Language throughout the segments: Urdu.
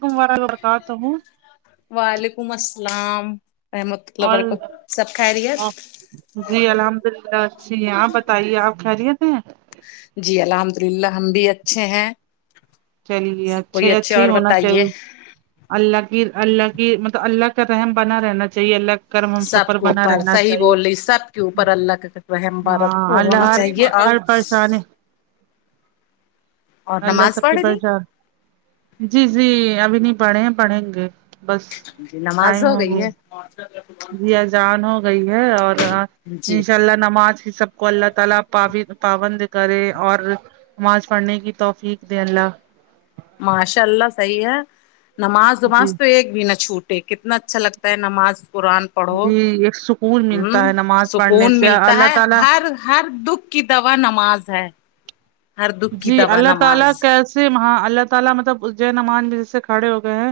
کم وا برکاتحو [unintelligible] وعلیکم السلام رحمۃ اللہ و اور برکاتہ سب خیریت جی الحمد اللہ اچھی ہیں آپ بتائیے آپ خریت ہیں جی الحمد للہ ہم بھی اچھے ہیں چلیے سب کوئی اچھے اچھا ہی اور ہونا بتائیے چاہیے اللہ کی اللہ کی مطلب اللہ کا رحم بنا رہنا چاہیے اللہ کرم ہم سب سفر کے بنا اوپر رہنا صحیح چاہیے بول رہی سب کے اوپر اللہ کا رحم ہاں بارک الله ہونا ہر چاہیے اور ہر پریشانی اور اللہ نماز سب کی پڑھ لی پرچان جی جی ابھی نہیں پڑھے ہیں پڑھیں گے بس جی نماز ٹائم ہو گئی گیا ہے جی اذان ہو گئی ہے اور جی انشاء اللہ نماز کی سب کو اللہ تعالی پ پابند کرے اور نماز پڑھنے کی توفیق دے اللہ ماشاء اللہ صحیح ہے نماز جی وماز تو ایک بھی نہ چھوٹ ے کتنا اچھا لگتا ہے نماز قرآن پڑھو جی ایک سکون ملتا ہوں ہے نماز پڑھنے سکون سے ملتا اللہ ہے تعالی ہر ہر دکھ کی دوا نماز ہے ہر دکھ کی جی دوا اللہ تعالی نماز کیسے ہاں اللہ تعالی مطلب جاۓ نماز میں جیسے کھڑے ہو گئے ہیں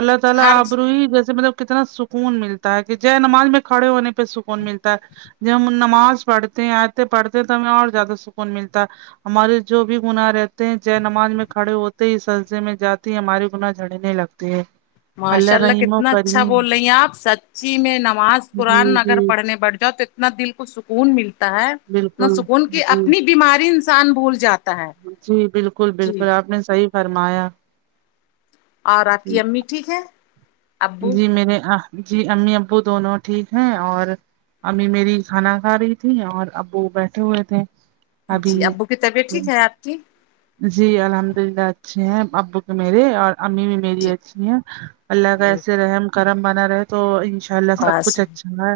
اللہ تعالی ہر آبرو ہی جسے مطلب کتنا س کون ملتا ہے کہ جے نماز میں کھڑے ہونے پہ سکون ملتا ہے جب ہم نماز پڑھتے ہیں آیتن پڑھتے ہیں تو ہمیں اور زیادہ سکون ملتا ہے ہمارے جو بھی گناہ رہتے ہیں جاۓ نماز میں کھڑے ہوتے ہی سجدہ میں جاتے ہمارے گنااہ جھڑنے لگتے ہیں ماشاء اللہ رحیم و کتنا اچھا کریم بول رہی ہیں آپ سچی میں نماز قرآن جی جی اگر پڑھنے بیٹھ جاؤ تو ات نا دل کو سکون ملتا ہے اتنا بالکل سکون کہ جی اپنی بیماری انسان بھول جاتا ہے جی بالکل جی بالکل آپ نے صحیح فرمایا اور آپ جی کی امی ٹھیک ہے ابو جی میرے اہ جی امی ابو دونوں ٹھیک ہیں اور امی میری کھانا کھا رہی تھی اور ابو بیٹھے ہوئے تھے جی ابھی ابو کی طبیعت ٹھیک ہے آپ کی جی الحمد اللہ اچھے ہیں ابو کے میرے اور امی بھی میری جی اچھی ہیں اللہ کا جی ایسے رحم کرم بنا رہے تو انش ا اللہ سب بس کچھ اچھا ہے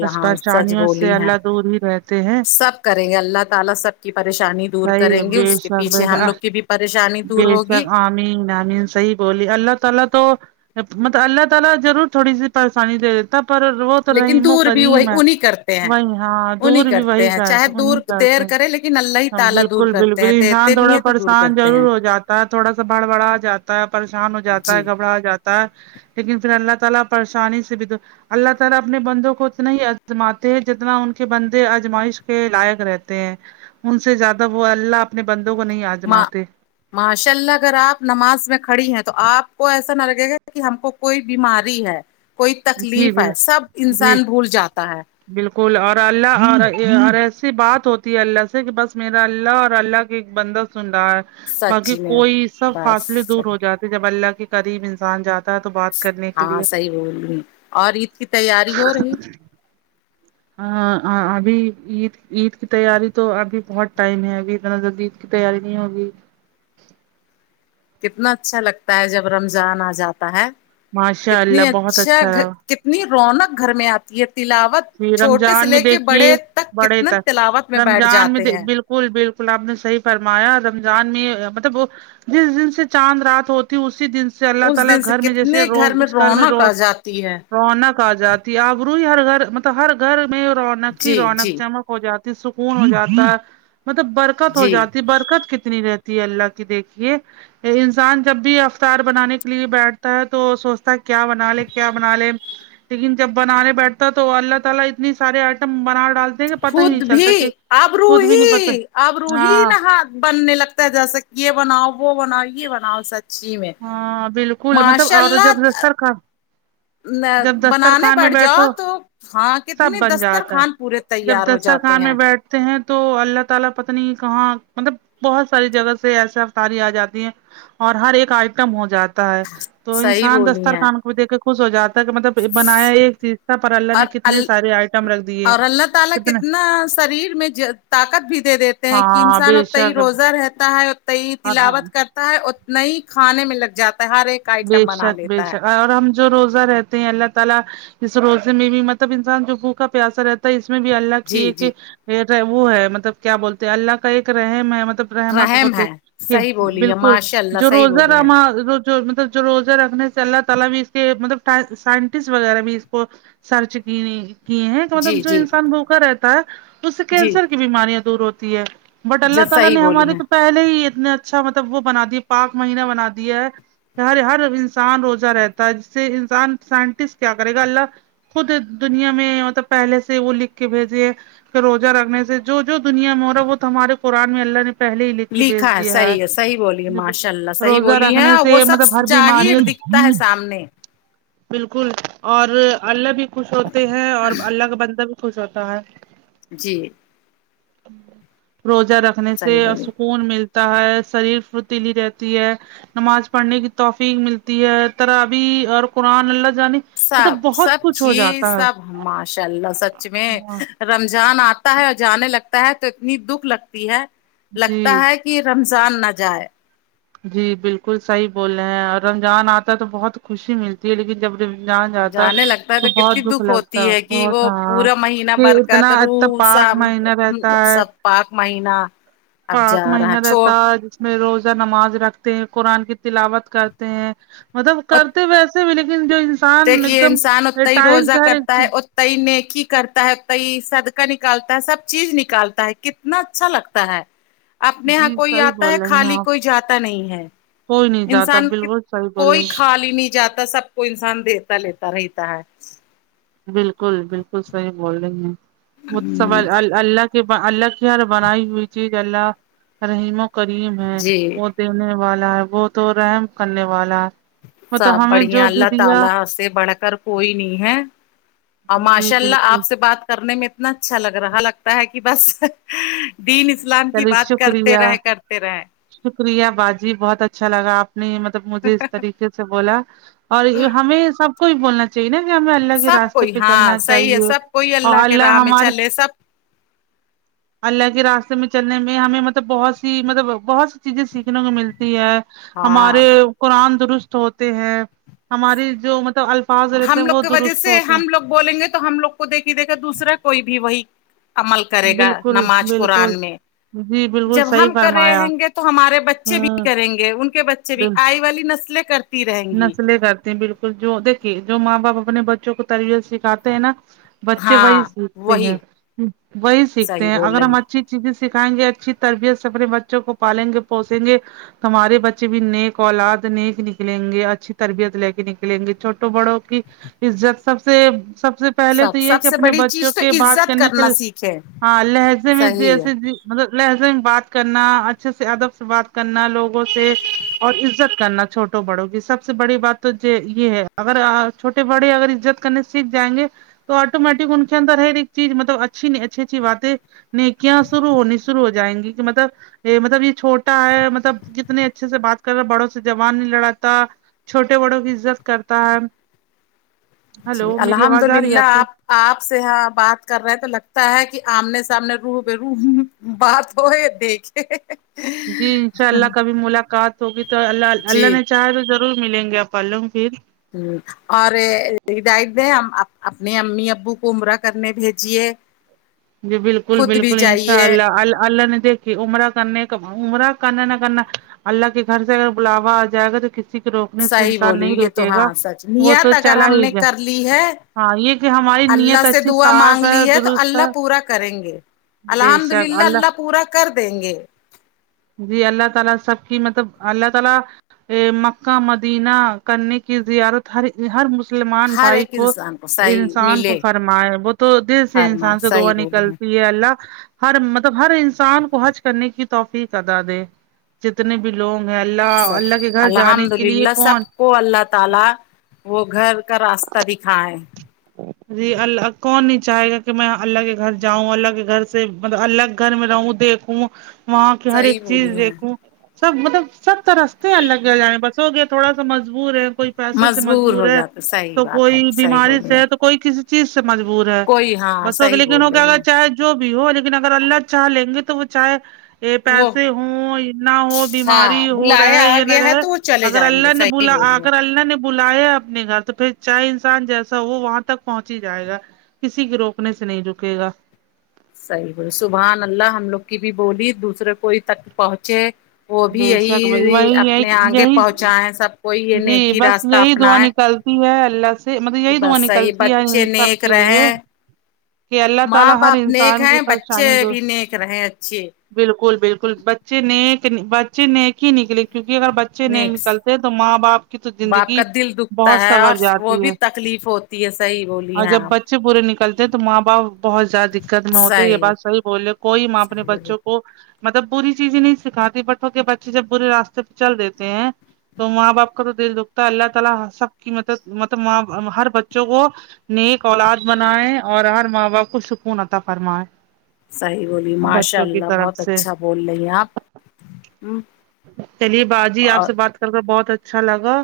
بس سچ پریشانیوں سے بولی ہیں اللہ دور ہی رہتے ہیں سب کریں گے اللہ تعالی سب کی پریشانی دور صحیح کریں ہے گے بے اس کے شک پیچھے ہم لوگ کی بھی پریشانی دور بے ہوگی شک آمین آمین صحیح بولی اللہ تعالی تو مطلب اللہ تعالی ضرور تھوڑی سی پریشانی دے تا پر وہ تو لیکن رحیم و دور بھی وہی کریم ہے انہیں کرتے ہیں وہی ہاں انہیں دور بھی کرتے وہی ہیں کر چاہے تا ہے دور انہیں کرتے دیر کرے لیکن اللہ ہی ہم تعالی دور بالکل کرتے بالکل ہیں انسان دیتے بھی تھوڑا ہیں تو دور پریشان کرتے ہیں ضرور ہو جاتا ہے تھوڑا سا بڑبڑا جاتا ہے پریشان ہو جاتا جی ہے گھبرا جاتا ہے لیکن پھر اللہ تعالی پریشانی سے بھی تو اللہ تعالی اپنے بندوں کو اتنا ہی ازماتے ہیں جتنا ان کے بندے ازمائش کے لائق رہتے ہیں ان سے زیادہ وہ اللہ اپنے بندوں کو نہیں ماں آزماتے ماشاء اللہ اگر آپ نماز میں کھڑی ہیں تو آپ کو ایسا نہ لگے گا کہ ہم کو کوئی بیماری ہے کوئی جی تکلیف بل ہے سب جی انسان بھول جاتا ہے بالکل اور اللہ اور اور ایسی بات ہوتی ہے اللہ سے کہ بس میرا اللہ اور اللہ ایک بندہ سن رہا ہے باقی سچی میں کوئی سب فاصلے بس دور ہو جاتے جب اللہ کے قریب انسان جاتا ہے تو بات کرنے کے ہاں لیے صحیح بول رہی اور عید کی تیاری ہو رہی ہاں ابھی عید عید کی تیاری تو ابھی بہت ٹائم ہے ابھی اتنا جلدی تیاری نہیں ہوگی کتنا اچھا لگتا ہے جب رمضان آ جاتا ہے ماشاء اللہ کتنی بہت اچھا رہا کتنی رونق گھر میں آتی ہے تلاوت جی چھوٹے سے رمضان میں لے کے دیکھیے بڑے تک بڑے کتنے تک تلاوت میں بیٹھ رمضان میں جاتے دیهد ہیں بالکل کل بالکل آپ نے صحیح فرمایا رمضان میں مطلب وہ جس دن سے چاند رات ہوتی اسی دن اس اللہ تعالی دن سے گھر میں جیسے کتنے روز اس گھر میں رونق آ روز جاتی ہے رونق آ جاتی ہے اب روئی ہر گھر مطلب ہر گھر میں رونق ہی جی رونق جی چمک ہو جاتی سکون ہو جاتا ہے مطلب برکت ہو جی جاتی برکت کتنی رہتی تی اللہ کی دیکھیے انسان جب بھی افطار بنانے کے لیے بیٹھتا ہے تو سوچتا ہے کیا بنا لے کیا بنا لے لیکن جب بنانے بیٹھتا تو اللہ تعالی اتنی سارے آئٹم بنا ڈالتا خود بھی نہیں پتا ابروحی اب روح ہاں نہات بننے لگ جیسا کہ یہ بناؤ وہ بناؤ یہ بناؤ سچ چھی میں ہاں بالکل مطلب ماشاء اور اللہ جب دستر خان جب دستر بنانے خان میں بیٹھ جاؤ بیٹھو تو ہاں سب کتنی بن دستر جاتا ہے خان پورے جب تیار ہو دستر جاتے خان میں ہیں بیٹھتے ہیں تو اللہ تعالی پتا نہیں کہاں مطلب بہت ساری جگہ سے ایسے افتاری آ جاتی ہیں اور ہر ایک آئٹم ہو جاتا ہے تو صحیح انسان بولی دستر ہیں خان کو بھی دیکھے خوش ہو جاتا کہ مطلب بنایا ایک چیز تھا پر اللہ اور نے کتنے ال سارے آئٹم رکھ دیے اور اللہ تعالی کتنے کتنا شریر میں طاقت بھی دے دیتے ہیں کہ ہاں انسان بے اتنا ہی شک روزہ رہتا ہے اور تلاوت کرتا ہے اتنا ہی کھانے میں لگ جاتا ہے ہر ایک بے آئٹم بنا شک بے لیتا ہے شک اور ہم جو روزہ رہتے ہیں اللہ تعالی اس روزے میں بھی مطلب انسان جو بھو کا پیاسا رہتا اس میں بھی اللہ کی جی ایک جی وہ ہے مطلب کیا بولتے اللہ کا ایک رحم ہے مطلب رحمت رحم بہتے ہے صحیح بولی ہے بالکل ماشاء اللہ جو صحیح روزہ بولی ہے راما جو جو روزہ رکھنے سے اللہ تعالی بھی اس کے مطلب سائنٹسٹ وغیرہ بھی اس کو سر چکنی کی ہیں کہ جی مطلب جو جی انسان بھوکا رہتا ہے اس سے جی کینسر کی بیماریاں دور ہوتی ہے بٹ ج اللہ تعالی صحیح نے بولی ہمارے ہے تو پہلے ہی اتنا اچھا مطلب وہ بنا دیا پاک مہینہ بنا دیا ہے ہر ہر انسان روزہ رہتا ہے جس سے انسان سائنٹسٹ کیا کرے گا اللہ خود دنیا میں مطلب پہلے سے وہ لکھ کے بھیجے ہے پھر روزہ رکھنے سے جو جو دنیا میں ہو رہا ہے وہ ہمارے قرآن میں اللہ نے پہلے ہی لکھ کے بیچ لکھا ہے دیا صحیح صحیح بولی ہے ماشاء اللہ صحیح روزہ بولی ہے رکھنے اور وہ سے سب مطلب ہر بیماری ظاہر دکھتا ہے سامنے بالکل اور اللہ بھی خوش ہوتے ہیں اور اللہ کا بندہ بھی خوش ہوتا ہے جی روزہ رکھنے سے صحیح بولی سکون مل تا ہے شریر پھرتیلی رہتی ہے نماز پڑھنے کی توفیق ملتی ہے ترابی اور قرآن اللہ جانے سب مطلب بہت سب کچھ ہو چیز جاتا ہے سب ماشاء اللہ سچ میں ہاں رمضان آتا ہے اور جانے لگتا ہے تو اتنی دکھ لگتی ہے لگتا جی ہے کہ رمضان نہ جائے جی بالکل صحیح بولے ہیں اور رمضان آتا ہے تو بہت خوشی ملتی ہے لیکن جب رم ضان جاتا جانے لگتا ہے تو بہت کتنی دکھ لگتا ہوتی ہے کہ بہت وہ ہاں پورا مہینہ یہ اتنا برکات ا تو روح پاک سام مہینہ رہتا ہے سب پاک مہینہ اب پاک جا رہا مہینہ چھوڑ رہتا میں روزہ نماز رکھتے ہیں قرآن کی تلاوت کرتے ہیں مطلب کرتے ویسے بھی لیکن دل کہ یہ انسان اتتا ہی روزہ کرتا ہے چیز ات تا نیکی کرتا ہے اتتا صدقہ نکالتا ہے سب چیز نکالتا ہے کتنا اچھا لگتا ہے اپنے یہاں جی کوئی صحیح آتا ہے بول رہی ہیں خالی آپ کوئی جاتا نہیں ہے کوئی نہیں جاتا انسان کت بالکل صحیح بول رہی کوئی ہیں خالی نہیں جاتا سب کو انسان دیتا لیتا رہتا ہے بالکل بالکل صحیح بول رہی ہیں وہ سب پل آل اللہ کے اللہ کی ہر بنائی ہوئی چیز اللہ رحیم و کریم ہے جی وہ دینے والا ہے وہ تو رحم کرنے والا سب مطلب ہمیں بڑھیا جو بھی اللہ دیا تعالی سے بڑھ کر کوئی نہیں ہے اور جی ماشاء اللہ بالکل آپ سے بات کرنے میں اتنا اچھا لگ رہا لگتا ہے کہ بس دین اسلام کی چلیے بات کرتے شکریہ رہے کرتے رہے شکریہ باجی بہت اچھا لگا آپ نے مطلب مجھے اس طرح کے سے بولا اور یہ ہمیں سب کو ہی بولنا چاہیے نا کہ ہمیں اللہ کے سب راستے کوئی پہ ہاں چلنا صحیح ہے چاہیے سب کوئی اور کے راہ اللہ میں ہمارے چلے سب اللہ کے راستے میں چلنے میں ہمیں مطلب بہت سی مطلب بہت سی چیزیں سیکھنے کو ملتی ہے ہاں ہمارے قرآن درست ہوتے ہیں ہماری جو مطلب ال پاس رہتے ہم ہیں لوگ وہ کی وجہ درست سے ہوتے ہیں ہم لوگ بولیں گے تو ہم لوگ کو دیکھی دیکھا دوسرا کوئی بھی وہی عمل کرے ہیں گا بالکل نماز قرآن بالکل میں جی بل جب ہم کرے رہیں گے تو ہمارے بچے بھی ہوں کریں گے ان کے بچے بھی بال آئی والی نسلیں کر نسلیں کرتی ہیں بالکل جو دیکھیے جو ماں باپ اپنے بچوں کو تربیت سکھاتے ہیں نا بچے وہی ہاں سیکھتے ہیں وہی وہی سیکھتے صحیح ہیں بول اگر ہم رہی اچھی چیزیں سکھائیں گے اچھی تربیت سے اپنے بچوں کو پالیں گے پوسیں گے تمہارے بچے بھی نیک اولاد نیک ن کلیں گے اچھی تربیت لے کے نکلیں گے چھوٹوں بڑوں کی عزت سب سے سب سے پہلے تو سب یہ سب کہ سے اپنے بڑی بچوں چیز تو کے بات عزت کرنے کرنا کے سیکھے ہاں لہجے میں صحیح ہے جیسے ج مطلب لہجے میں بات کرنا اچھے سے ادب سے بات کرنا لوگوں سے اور عزت کرنا چھو ٹوں بڑوں کی سب سے بڑی بات تو یہ ہے اگر چھوٹے بڑے اگر عزت کرنے سیکھ جائیں گے تو آٹومیٹک ان کے اندر ہر ایک چیز مطلب اچھی نہیں اچھی اچھی باتیں نیکیاں شروع ہونی شروع ہو جائیں گی کہ مطلب یہ مطلب یہ چھوٹا ہے مطلب کتنے اچھے سے بات کر رہا بڑوں سے زبان نہی لڑاتا چھوٹے بڑوں کی عزت کرتا ہے جی ہلو میری الحمد آواز آ رہی ہے للہ کو آپ آپ سے ہاں بات کر رہے ہیں تو لگتا ہے کہ آمنے سامنے رو بہ رو ہ بات ہوے دیکھے جی انشاء اللہ کبھی ملاقات ہوگی تو اللہ جی اللہ نے چاہا تو ضرور ضرور ملیں گے اپن لوگ پھر ہ اور ہدایتیں ہم اپنے امی ابو کو عمرہ کرنے بھیجیے جی بالکل خود بھی بالکل انشاء جائیے اللہ ال اللہ نے دے کہ عمرہ کرنے کا عمرہ کرنا نہ کرنا اللہ کے گھر سے اگر بلاوا آ جائے گا تو کسی کو روکنے سے صحیح انسان بولی نہیں یہ تو روکے گا ہاں سچ وہ نیت تو اگر چلا ہم ہی نے جائے کر لی ہے ہاں یہ کہ ہماری اللہ نیت سے اچھی دعا صاف مانگ لی ہے تو درست اللہ پورا کریں گے بے الحمد شک للہ اللہ پورا کر دیں گے جی اللہ تعالی سب کی مطلب اللہ تعالی ا مکہ مدینہ کرنے کی زیارت ہر ہر مسلمان ہر بھائی ایک کو انسان صحیح انسان کو ملے فرمائے وہ تو دل سے فرمائے انسان سے دعا صحیح بولے ہیں نکلتی اے اللہ ہر مطلب ہر انسان کو حج کرنے کی توفیق ادا دے جت نے بھی لوگ ہیں اللہ سچ اللہ کے گھر جانے الحمد کے لیے للہ کون سب کو اللہ تعالی وہ گھر کا راستہ دکھائے جی ال کون نہیں چاہے گا کہ میں اللہ کے گھر جاؤں اللہ کے گھر سے ملب اللہ گھر میں رہوں دیک کھو وہاں کی ہر ایک صحیح بولی چیز ہیں دیکھوں سب مطلب سب ترستے اللہ کے گھر جانے بس ہو گیا تھوڑا سا مجبور ہے کوئی پیسے سے مجبور ہو ہے جاتے صحیح تو بات ہے کوئی صحیح بیماری بولی سے ہیں ہے تو کوئی کسی چیز سے مجبور ہے کوئی ہاں بسوں کے صحیح لیکن اگر وہ بول رہی کیا ہیں چاہے جو بھی ہو لیکن اگر اللہ چاہ لیں گے تو وہ چاہے یہ وہ پیسے ہوں نہ ہو بیماری ہاں ہو بلایا رہے آ یا نہ گیا ہے رہے تو وہ چلے اگر جائیں گے اللہ نے صحیح بلا آ بولی ہیں اگر اللہ نے بلایا اپنے گھر تو پھر چاہے انسان جیسا ہو وہاں تک پہنچ ہی جائے گا کسی کے روکنے سے نہیں رکے گا صحیح بولے سبحان اللہ ہم لوگ کی بھی بولی دوسرے کوئی تک پہنچے وہ بھی بے شک بھائی یہی وہی اپنے آنگے یہی پہنچائیں سب کوئی یہ نیکی راستہ اپنائے کی ہے اللہ سے مطلب کہ یہی دعا بس صحیح نکلتی ہے بچے ان سب نیک کے لیے رہیں کہ اللہ تعالی ماں ہر باپ نیک انسان کی ہیں پریشانی بچے دور بھی نیک رہیں اچھے بالکل بالکل بچے نیک بچے نیک ہی نکلے کیونکہ اگر بچے نیک نیکس نکلتے تو ماں باپ کی تو باپ کا زندگی دل دکھتا بہت ہے سنور اور وہ جاتی ہے بھی تکلیف ہوتی ہے صحیح بولی اور ہیں جب آپ بچ چے برے نکلتے ہیں تو ماں باپ بہت زیادہ دقت میں ہوتے یہ بات صحیح بول رہے ہو کوئی ماں اپنے صحیح بولی بچوں وہ مطلب بری چیزیں نہیں سکھاتی بٹ انکے بچے جب برے راستے پہ چل دیتے ہیں تو ماں باپ کا تو دل دکھتا اللہ تعالی سب کی مدب مطلب ماں ہر بچوں کو نیک اولاد بنائے اور ہر ماں باپ کو سکون عطا فرمائے صحیح بولی ماشاء بچوں کی اللہ طرف بہت سے اچھا بول رہی ہیں آپ ہمم چلیے باجی آپ سے بات کر کر بہت اچھا لگا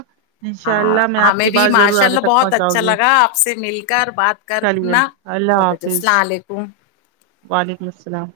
انشاء ہاں اللہ میں آپ ہمیں کی بھی بات ضرور ماشاء آگے اللہ تک بہت پہنچاؤں اچھا گی لگا آپ سے مل کر بات چلیے کرنا اللہ بہت اچھا حافظ [unintelligible] وعلیکم السلام